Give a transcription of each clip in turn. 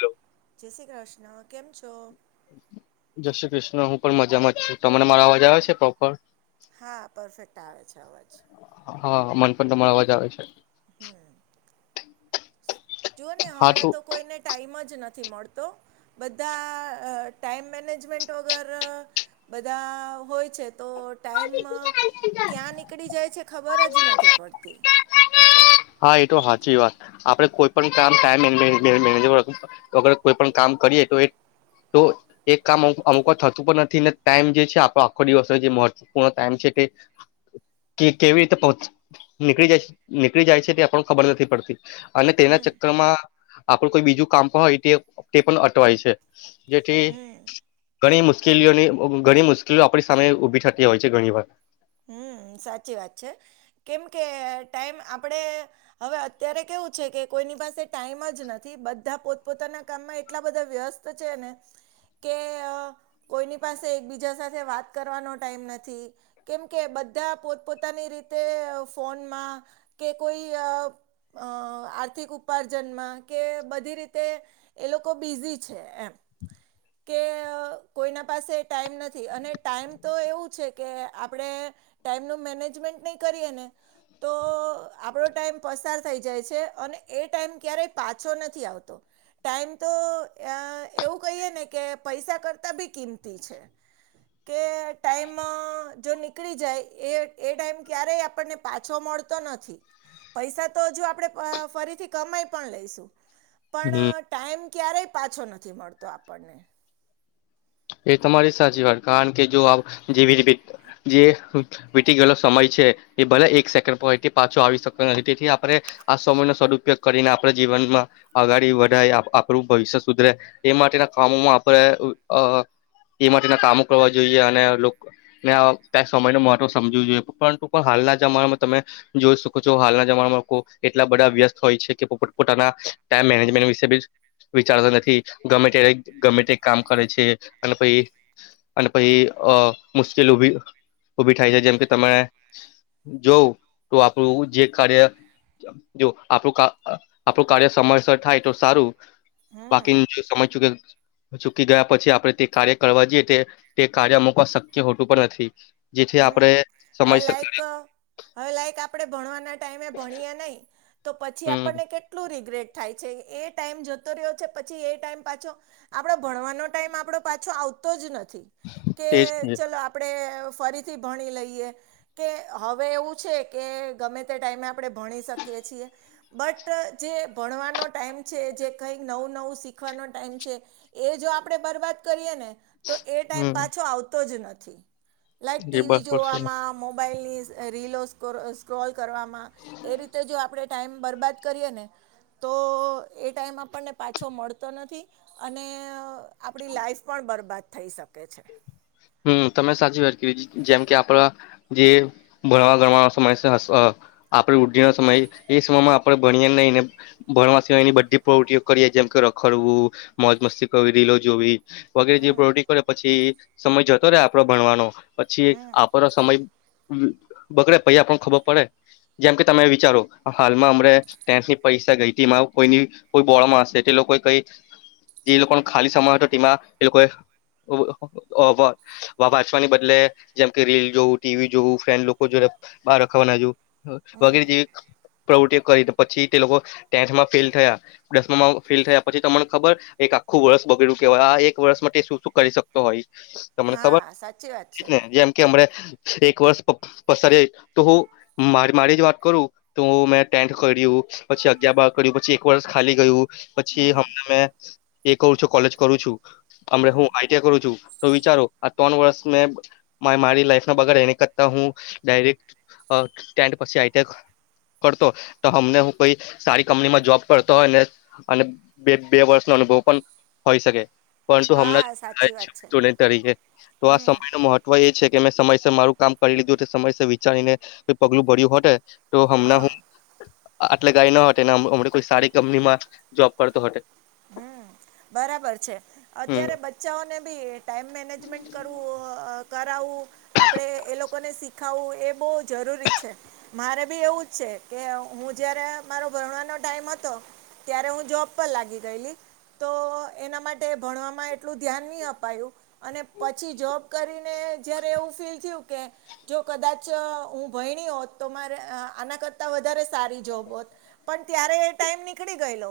Hello. જય શ્રી કૃષ્ના કેમ છો જય શ્રી કૃષ્ણ હું પણ મજામાં જ છું તમને મારો અવાજ આવે છે, પ્રોપર હા પરફેક્ટ આવે છે, અવાજ હા મન પણ તમારો અવાજ આવે છે. હમ જો ને હમણાં તો કોઈને ટાઈમ જ નથી મળતો બધા ટાઈમ મેનેજમેન્ટ વગર બધા હોય છે, તો ટાઈમ ક્યાં નીકળી જાય છે, ખબર જ નથી પડતી હા એ તો હાચી વાત આપડે કોઈ પણ કામ [unintelligible] અગર કોઈ પણ કામ કરીએ તો એ તો એક કામ અમુ અમુક થતું પણ નથી ટાઈમ જે છે, આપો આખો દિવસ જે મ પટાઈમ છે કે કેવી રીતે પહ નીકળી જાય છે, ની કળી જાય છે, તે આપણને ખબર નથી પડતી અને તેના હમ ચકરમાં આપણું કોઈ બીજું કામ પણ હોય તે તે પણ અટવાય છે, જેથી હમ ઘણી મુ શ્કેલીઓની ઘણી મુશ્કેલીઓ આપણી સામે ઉભી થતી હોય છે, ઘણી વાર હમ સાચી વાત છે, કેમ કે ટાઈમ આપણે હવે અત્યારે કેવું છે, કે કોઈની પાસે ટાઈમ જ નથી બધા પોતપોતાના કામમાં એટલા બધા વ્યસ ત છે, ને કે અ કોઈની પાસે એકબીજા સાથે વાત કરવાનો ટાઈમ નથી કેમ કે બધા પોત પોતાની રીતે ફોનમાં કે કોઈ અ આર્થિક ઉપાર્જનમાં કે બધી રીતે એ લોકો બીઝી છે, એમ કે કોઈના પાસે ટાઈમ નથી અને ટાઈમ તો એવું છે, કે આપણે ટાઈમનું મેનેજમેન્ટ નહીં કરીએ ને તો આપણો ટાઈમ પસાર થઈ જાય છે, અને એ ટાઈમ ક્યારેય પાછો નથી આવતો ટાઈમ તો આ એવું કહીએ ને કે પૈસા કરતાં બી કિંમતી છે. કે ટાઈમ જો નીકળી જાય એ એ ટાઈમ ક્યારેય આપણને પાછો મળતો નથી પૈસા તો હજુ આપણે ફરીથી કમાઈ પણ લઈશું હમ પણ ટાઈમ ક્યારેય પાછો નથી મળતો આપણને એ તમારી સાચી વાત કારણ કે જો જેવી જે વીતી ગયેલો સમય છે, એ ભલે એક સેકન્ડથી પાછો આવી શકતો નથી તેથી આપણે આ સમયનો સદુપયોગ કરીને આપણે જીવનમાં આગાડી વધાય આ આપણું ભવિષ્ય સુધરે એ માટેના કામોમાં આપણે અ એ માટેના કામો કરવા જોઈએ અને લો [unintelligible] સમયનું મહત્વ સમજુ જોઈએ પરંતુ પણ હાલના જમાનામાં તમે જોઈ શકો છો હાલના જમાનામાં કોક એટલા બધા વ્યસ્ત હોય છે, કે પોપટ પોતાના ટાઈમ મેનેજમેન્ટ વિશે બી વિચારતા નથી ગમે ત્યારે ગમે તે કામ કરે છે, અને પહી અને પહી અ મુશ્કિલ ઉભી ઉભી થાય છે, જેમ કે તમે જોઉં તો આપણું જે કાર્ય જો આપણું કા અ આપણું કાર્ય સમયસર થાય તો સારું હમ્મ. બાકી જે સમય [unintelligible] ગયા પછી આપડે તે કાર્ય કરવા જઈએ તે તે કાર્ય અમુકવા શક્ય હોતું પણ નથી જેથી આપણે હમ્મ સમય હવે શક લાઈક હવે લાઈક આપણેે ભણવાના ટાઈમે ભણીએ નઈ તો પછી હમ આપણને કેટલું રીગ્રેટ થાય છે, એ ટાઈમ જતો રહ્યો છે, પછી એ ટાઈમ પાછો આપણો ભણવાનો ટાઈમ આપણો પાછો આવતો જ નથી કે તેજ ને ચલો આપણેે ફરીથી ભણી લઈએ કે હવે એવું છે, કે ગમે તે ટાઈમે આપણે ભણી શકીએ છીએ. બટ જે ભણવાનો ટાઈમ છે, જે કંઈક નવું નવું શીખવાનો ટાઈમ છે. એ જો આપણે બરબાદ કરીએ ને તો એ ટાઈમ હમ પાછો આવતો જ નથી. લાઈક એ ટીવી બરાબર છે. જોવામાં મોબાઈલ ની રીલો [unintelligible] સ્ક્રોલ કરવામાં એ રીતે જો આપણે ટાઈમ બરબાદ કરીએ ને તો એ ટાઈમ આપણને પાછો મળતો નથી અને આપણી લાઈફ પણ બરબાદ થઈ શકે છે. હમ્મ તમે સાચી વાત કરી જેમ કે આપડા જે ભણવા ગણવા સમય [unintelligible] આપણે [unintelligible] સમય એ એ સમયમાં આપણ ભણીએ નહીને ભણવા સિવાયની બધી પ્રવૃત્તિઓ કરીએ જેમ કે રખડવું મોજ મસ્તી કરવી રીલો જોવી. વગેરે જે હમ પ્રવૃત્તિ કરે પછી સમય જતો રહેે આપડો ભણવાનો. પછી હમ આપણો સમય [unintelligible] બગડે પછી આપણ ખબર પડે. જેમ કે તમે વિચારો હાલમાં અમણે ટેન્થની પરીક્ષા ગઈ તી [unintelligible] કોઈની કોઈ બોળમાં હશે તે લોકો એ કઈ જે લોકોનો ખાલી સમય હતો તેમાં તે એ લોકો અ વ વા વાંચચવાને બદલે જેમકે રીલ જોવું ટીવી જોવું ફ્રેન્ડ લોકો જોડે બહાર રખવા ના જોવુ. [unintelligible] વગેરે હમ જે પ્રવૃતિઓ કરી પછી તે લોકો ટેન્થમાં ફેલ થયા. દસમામાં ફેલ થયા પછી તમન ખબર એક આખું વર્ષ બગડેલું કેવાય એક વર્ષ મા તે શું શું કરી શકતો હોય. તમને હા ખબર સાચી વાત છે [unintelligible] જેમ કે હમણે એક વર્ષ પ પસારે તો હું મારે મારી જ વાત કરું તો મેં ટેન્ટ કર્યું પછી અગા બાર કર્યું પછી એક વરષ ખાલી ગયું હમ પછીમને એ કરું છું કોલેજ કરું છું અમ હમ હું આઈ ટી કરું છું. તો વિચારો આ ત્રણ વર્ષ મે મારી લાઈફ ના બગ એને કરતા હું ડાયરેક્ સ્ટેન્ડ પછી આઈ ત પડતો હમને હું કઈ સારી કંપનીમાં જોબ પડતો હોય ને અને બે બે વર્ષ નો અનુભવ પણ હોય શકે પરંતુ હા હમણાં સાચી વાત છે જ તરીકે તો આ હમ સમય ન મહત્વ એ છે કે મેં સમયસર મારું કામ કરી લીધું છે સમયસર વિચારીને [unintelligible] પગલું ભર્યું હોતે તો હમણાં હા હું આટલે [unintelligible] હમણે કોઈ સારી કંપનીમાં જોબ કરતો હતે. હમ્મ બરાબર છે હમ અત્યારે બચ્ચાઓને બી ટાઈમ મેનેજમેન્ટ કરુ અ અ કરાવવું આપણે એ લોકોને શીખાવવું એ બોહ જરૂરી છે. મારે બી એવું જ છે કે હું જયારે મારો ભણવાનો ટાઈમ હતો. ત્યારે હું જોબ પર લાગી. ગયેલી તો એના માટે ભણવામાં એટલું ધ્યાન ની અપાયું. અને પછી જોબ કરીને જયારે એવું ફીલ થયું કે જો કદાચ હું ભયણી હોત તો મારે આ આના કરતા વધારે સારી જોબ હોત. પણ ત્યારે એ ટાઈમ નીકળી ગયેલો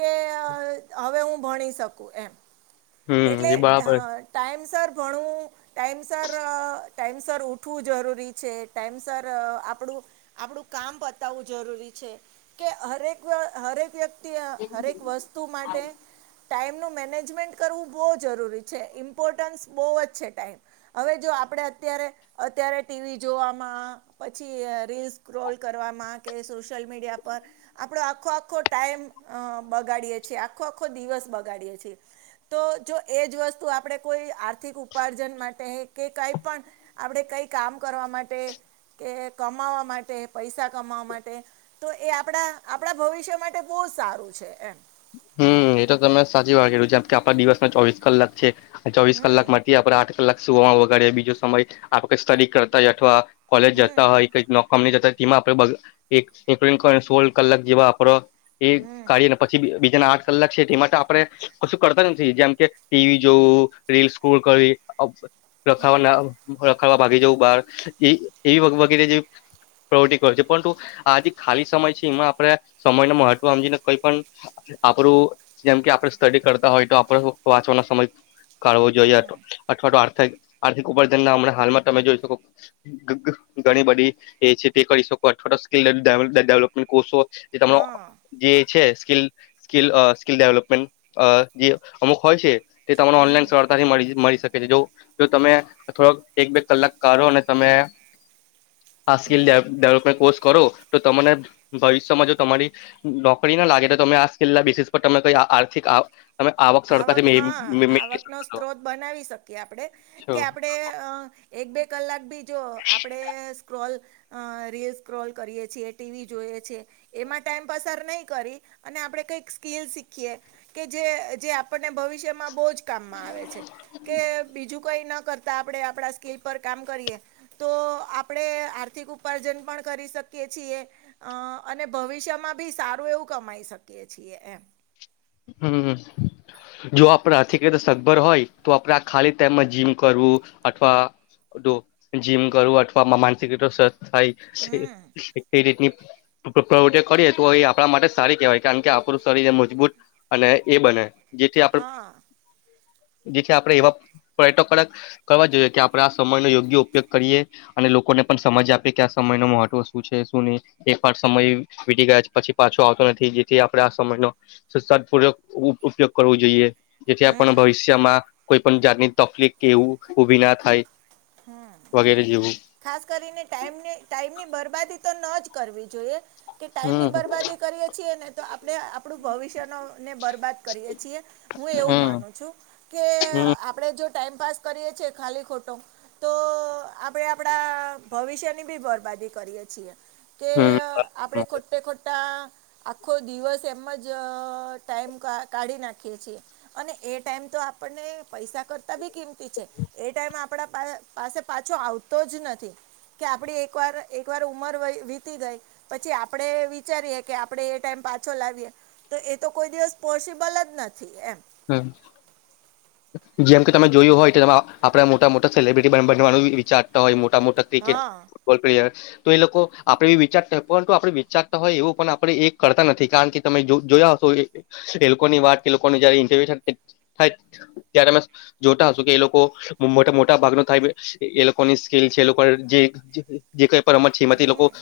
કે હવે હું ભણી શકું એમ હમ એટલે એ હ બરાબર ટાઈમ સર ઘણું ટાઈમ સર ટાઈમ સર ઉઠવું જરૂરી છે ટાઈમ સર આપણું આપણું કામ બતાવવું જરૂરી છે કે હરેક હરેક વ્યક્ત તિ હરેક વસ્તુ માટે ટાઈમનું મેૅનેજમેન્ટ કરવું બહુ જરૂરી છે ઇમ્પોર્ટન્સ બહુ જ છે ટાઈમ હવે જો આપણેે અત્યારે અત્યારે ટીવી જોવામાં પછી રીલ્સ ક્રોલ કરવામાં કે સોશિયલ મીડિયા પર આપડો આખો આખો ટાઈમ બગાડીએ છીએ આખો આખો દિવસ બગાડીએ છીએ તો જો એ જ વસ્તુ આપણે કોઈ આર્થિક ઉપાર્જન માટે કે કાંઈ પણ આપણે કઈ કામ કરવા માટે કે કમાવા માટે પૈસા કમાવા માટે તો એ આપણા આપણા ભવિષ્ય માટે બહ જ સારું છે એમ હમ્મ એ તો તમે સાચી વાત કર જેમ કે આપણા દિવસમાં ચોવીસ કલાક છે. ચોવીસ કલાક હમ માંથી આપડણે આઠ કલાક સુ વગરે બીજો સમય આપ સ્ટડી કરતા હો અથવા કોલેજ હમ જતા હોય નોકમ જતા હોય તેમાં આપે સોળ કલાક જેવા આપડૉ એ હમ કાઢીને પછી બીજાના આઠ કલાક છે તે માટે આપણે કશું કરતા જ નથી નથી જેમ કે ટીવી જોવું રીલસ કરી રખાવા હમ ના રખાડવા ભાગી જવું બાર એ એવી વગેરે જે પ્રવૃતિ કર છે પરંતુ આજે ખાલી સમય છે એમાં આપડે સમય ન મહત્વ આમજીને કઈ પણ આપડું જેમ કે આપડ સ્ટડી કરતા હોય તો આપડ વાંચવાનો સમય કાવો જોઈએ હમ અથવા તો આ આર્થિક ઉપાન ના હાલમાં તમે જોઈ શકો ઘણી બધી એ છે તે કરી શકોો સ્કીલ ડેવલપમેન્ટ કોસો જે તમારો હા જે છે સ્કીલ સ્કિલ સ્કિલ ડેવલપમેન્ટ જે અમુક હોય છે તે તમને ઓનલાઈન હમ સરળતાથી મળ મળી શકે છે જો જો તમે થોડોક એક બે કલાક કાઢો અને તમે હમ આ કો કરો તો તને ભવિષ્યમાં જો તમારી નોકરી ના લાગે તો તમે આ છેલ્લા વિશેષ પર તમે કઈ આર્થિક તમે સરળતાથી આવક હા મેળવી આવકનોો શકો સ્ત્રોત બનાવી શકીએ આપડે છો. કે આપણેે એક બે કલાક બી જો આપડે સ્ક્રોલ અ રીલસ ક્રોલ કરીએ છીએ ટીવી જોઈએ છે. એમાં ટાઈમ પસાર નહી કરી અને આપણે કઈક સ્કીલ શીખીએ કે જે જે આપણને ભવિષ્યમાં બહુ જ કામમાં આવે છે કે બીજું કઈ ન કર આપડે આપણા સ્કેલ પર કામ કરીએ તો આપણે આર્થિક ઉપાર્જન પણ કરી શકીએ છીએ અ અને ભવિષ્યમાં બી સારું એવું કમાઈ શકીએ છીએ એમ હમ જો આપણે આથિક રીતે સગભર હોય તો આપણે આ ખાલી ટાઈમમાં જીમ કરવું અથવા જીમ કરું અથવા માનસિક સ થાય હમ કઈ રીતની પ્રવૃત્તિ કરીએ તો એ આપણા માટે સારી કહેવાય કારણ કે આપણું શરીર એ મજબૂત અને એ બને જેથી આપણે હા જેથી આપણેે એવા પ્રયટન કરક કરવા જોઈએ કે આપણેે આ સમય નો યોગ્ય ઉપયોગ કરીએ અને લોકોને પણ સમજ આપે કે આ સમય ન મહત્વ શું છે શું નહી એક પાઠ સમય વીતી ગયા છે પછી પાછો આવતો નથી જેથી આપડે સમય ન પ ઉપયોગ કરવો જોઈએ જેથી હમ આપણ ભવિષ્યમાં કોઈ પણ જાતની તકલીફ એવું ઉઊભી ના થાય હમ. વગેરે જેવું ખાસ કરીને ટાઈમને ટાઈમની બરબાદી તો ન જ કરવી જોઈએ. કે ટાઈમ ની હમ બરબાદી કરીએ છીએ ને તો આપણે આપણું ભવિષ્ય નને બરબાદ હું એવું હમ માનું છું કે હમ આપણે જો ટાઈમપાસ કરીએ છીએ ખાલી ખોટો તો આપડે આપડા ભવિષ્યની બી બરબાદી કરીએ છીએ. કે હમ આપડે ખોટા ખોટા આખો દિવસ એમ જ ટાઈમ કાઢી નાખીએ છીએ અને એ ટાઈમ તો આપણને પૈસા કરતા બી કિંમતી છે એ ટાઈમ આપડા પાસે પાછો આવતો જ નથી કે આપડી એક વાર એક વાર ઉમર વીતી ગઈ પછી આપડે વિચારીએે કે આપડે એ ટાઈમ પાછો લાવીએ તો એ તો કોઈ દિવસ પોસિબલ જ નથી એમ. હમ. જેમ કે તમે જોયું હોય તો આપણે મોટા મોટા સેલિબ્રિટી બનવાનું વિચારતા હોય મોટા મોટા ક્રિકેટ હા ફુટબલ પ્લેયર તો એ લોકો આપડે બી વિચારતા હોય પરંતુ આપડણે વિચારતા હોય એવું પણ આપણે એક કરતા નથી કારણ કે તમે જોયા હશો એ લોકોની વાત કે લોકોની જારે ઇન્ટરવ્યુ થાય ત્યારે અમે જોતા હશો કે એ લોકો [unintelligible] મોટા ભાગનો થાય એ લોકોની સ્કિલ છે એ લોકો જે જે કઈ પણ રમત છે એમાં તે લોકો હમ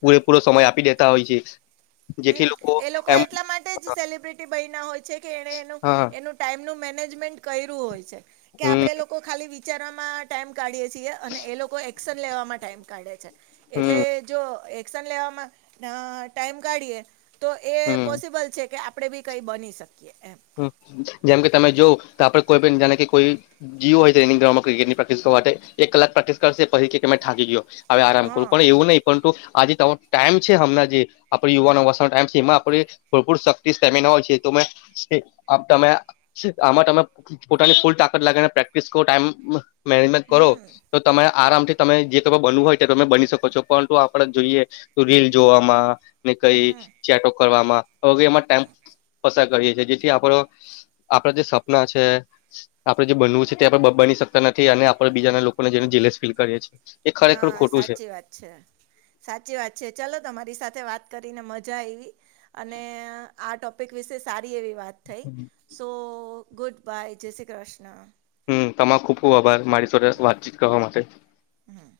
પુરેપુરો સમય આપી દેતા હોય છે જેથી હમ એ લોકો એમ એટલા મા ટેજ સેલિબ્રિટી બાયના હોય છે કે એને એનું હા એનું ટાઈમનું મેનેજમેન્ટ કર્યું હોય છે. કે હમ આપડે લોકો ખાલી વિચારવામાં ટાઈમ કાઢીએ છીએ અને એ લોકો એક્શન લેવામાં ટાઈમ કાઢે છે એટલે હમ જો એ એકશન લેવામાં ટાઈમ કાઢીએ તો એ હમ પોસબલ છે કે આ પડે બી કંઈ બની શકીએ એમ. જેમ કે તમે જોવ તો આપડે કોઈ પણ જાણે કે કોઈ જીવ હોય ગ્રાઉન્ડમાં પ્રેક્ટિસ તો કરશે એક કલાક પ્રેક્ટિસ કર પછ તમે થાકી ગયો. હવે આરામ કરું હા પણ એવું નહી પરંતુ આજે તમારો ટાઈમ છે હમણા જે આપડે યુવાનો વરસાનો ટાઈમ છે એમાં આપડે ભરપૂર શક્તિ સ્ટેમિના હોય છે તો મેં આપ તમે આમાં તમે પોતાની ફૂલ તાકાત લાગેને પ્રેક્ટિસ કરો ટાઈમ મેનેજમેન્ટ કરો હમ તો તમારે આરામથી તમે જે તમે બનવુ હોય તે તમે બની શકો છો પરંતુ આપડે જોઈએ તો રીલ જોવામાં ને કઈ હમ ચેટો કરવામાં તો એમાં ટાઈમ પસાર કરીએ છીએ જે થી આપડો આપડા જે સપના છે આપડે જે બનવું છે તે આપડે બની સકતા નથી અને આપડે બીજાના લોકોને જીલેસ ફીલ કરીએ છીએ. એ ખરેખર હા ખોટું છે. સાચી વાત છે સાચી વાત છે ચાલો તમારી સાથે વાત કરીને મજા આયવી. અને આ ટોપિક વિશે સારી એવી વાત થઈ. સો ગુડ બાય જય શ્રી કૃષ્ણ. હમ તમારો ખુબ ખુબ આભાર મારી સાથે વાતચીત કરવા માટે. હમ.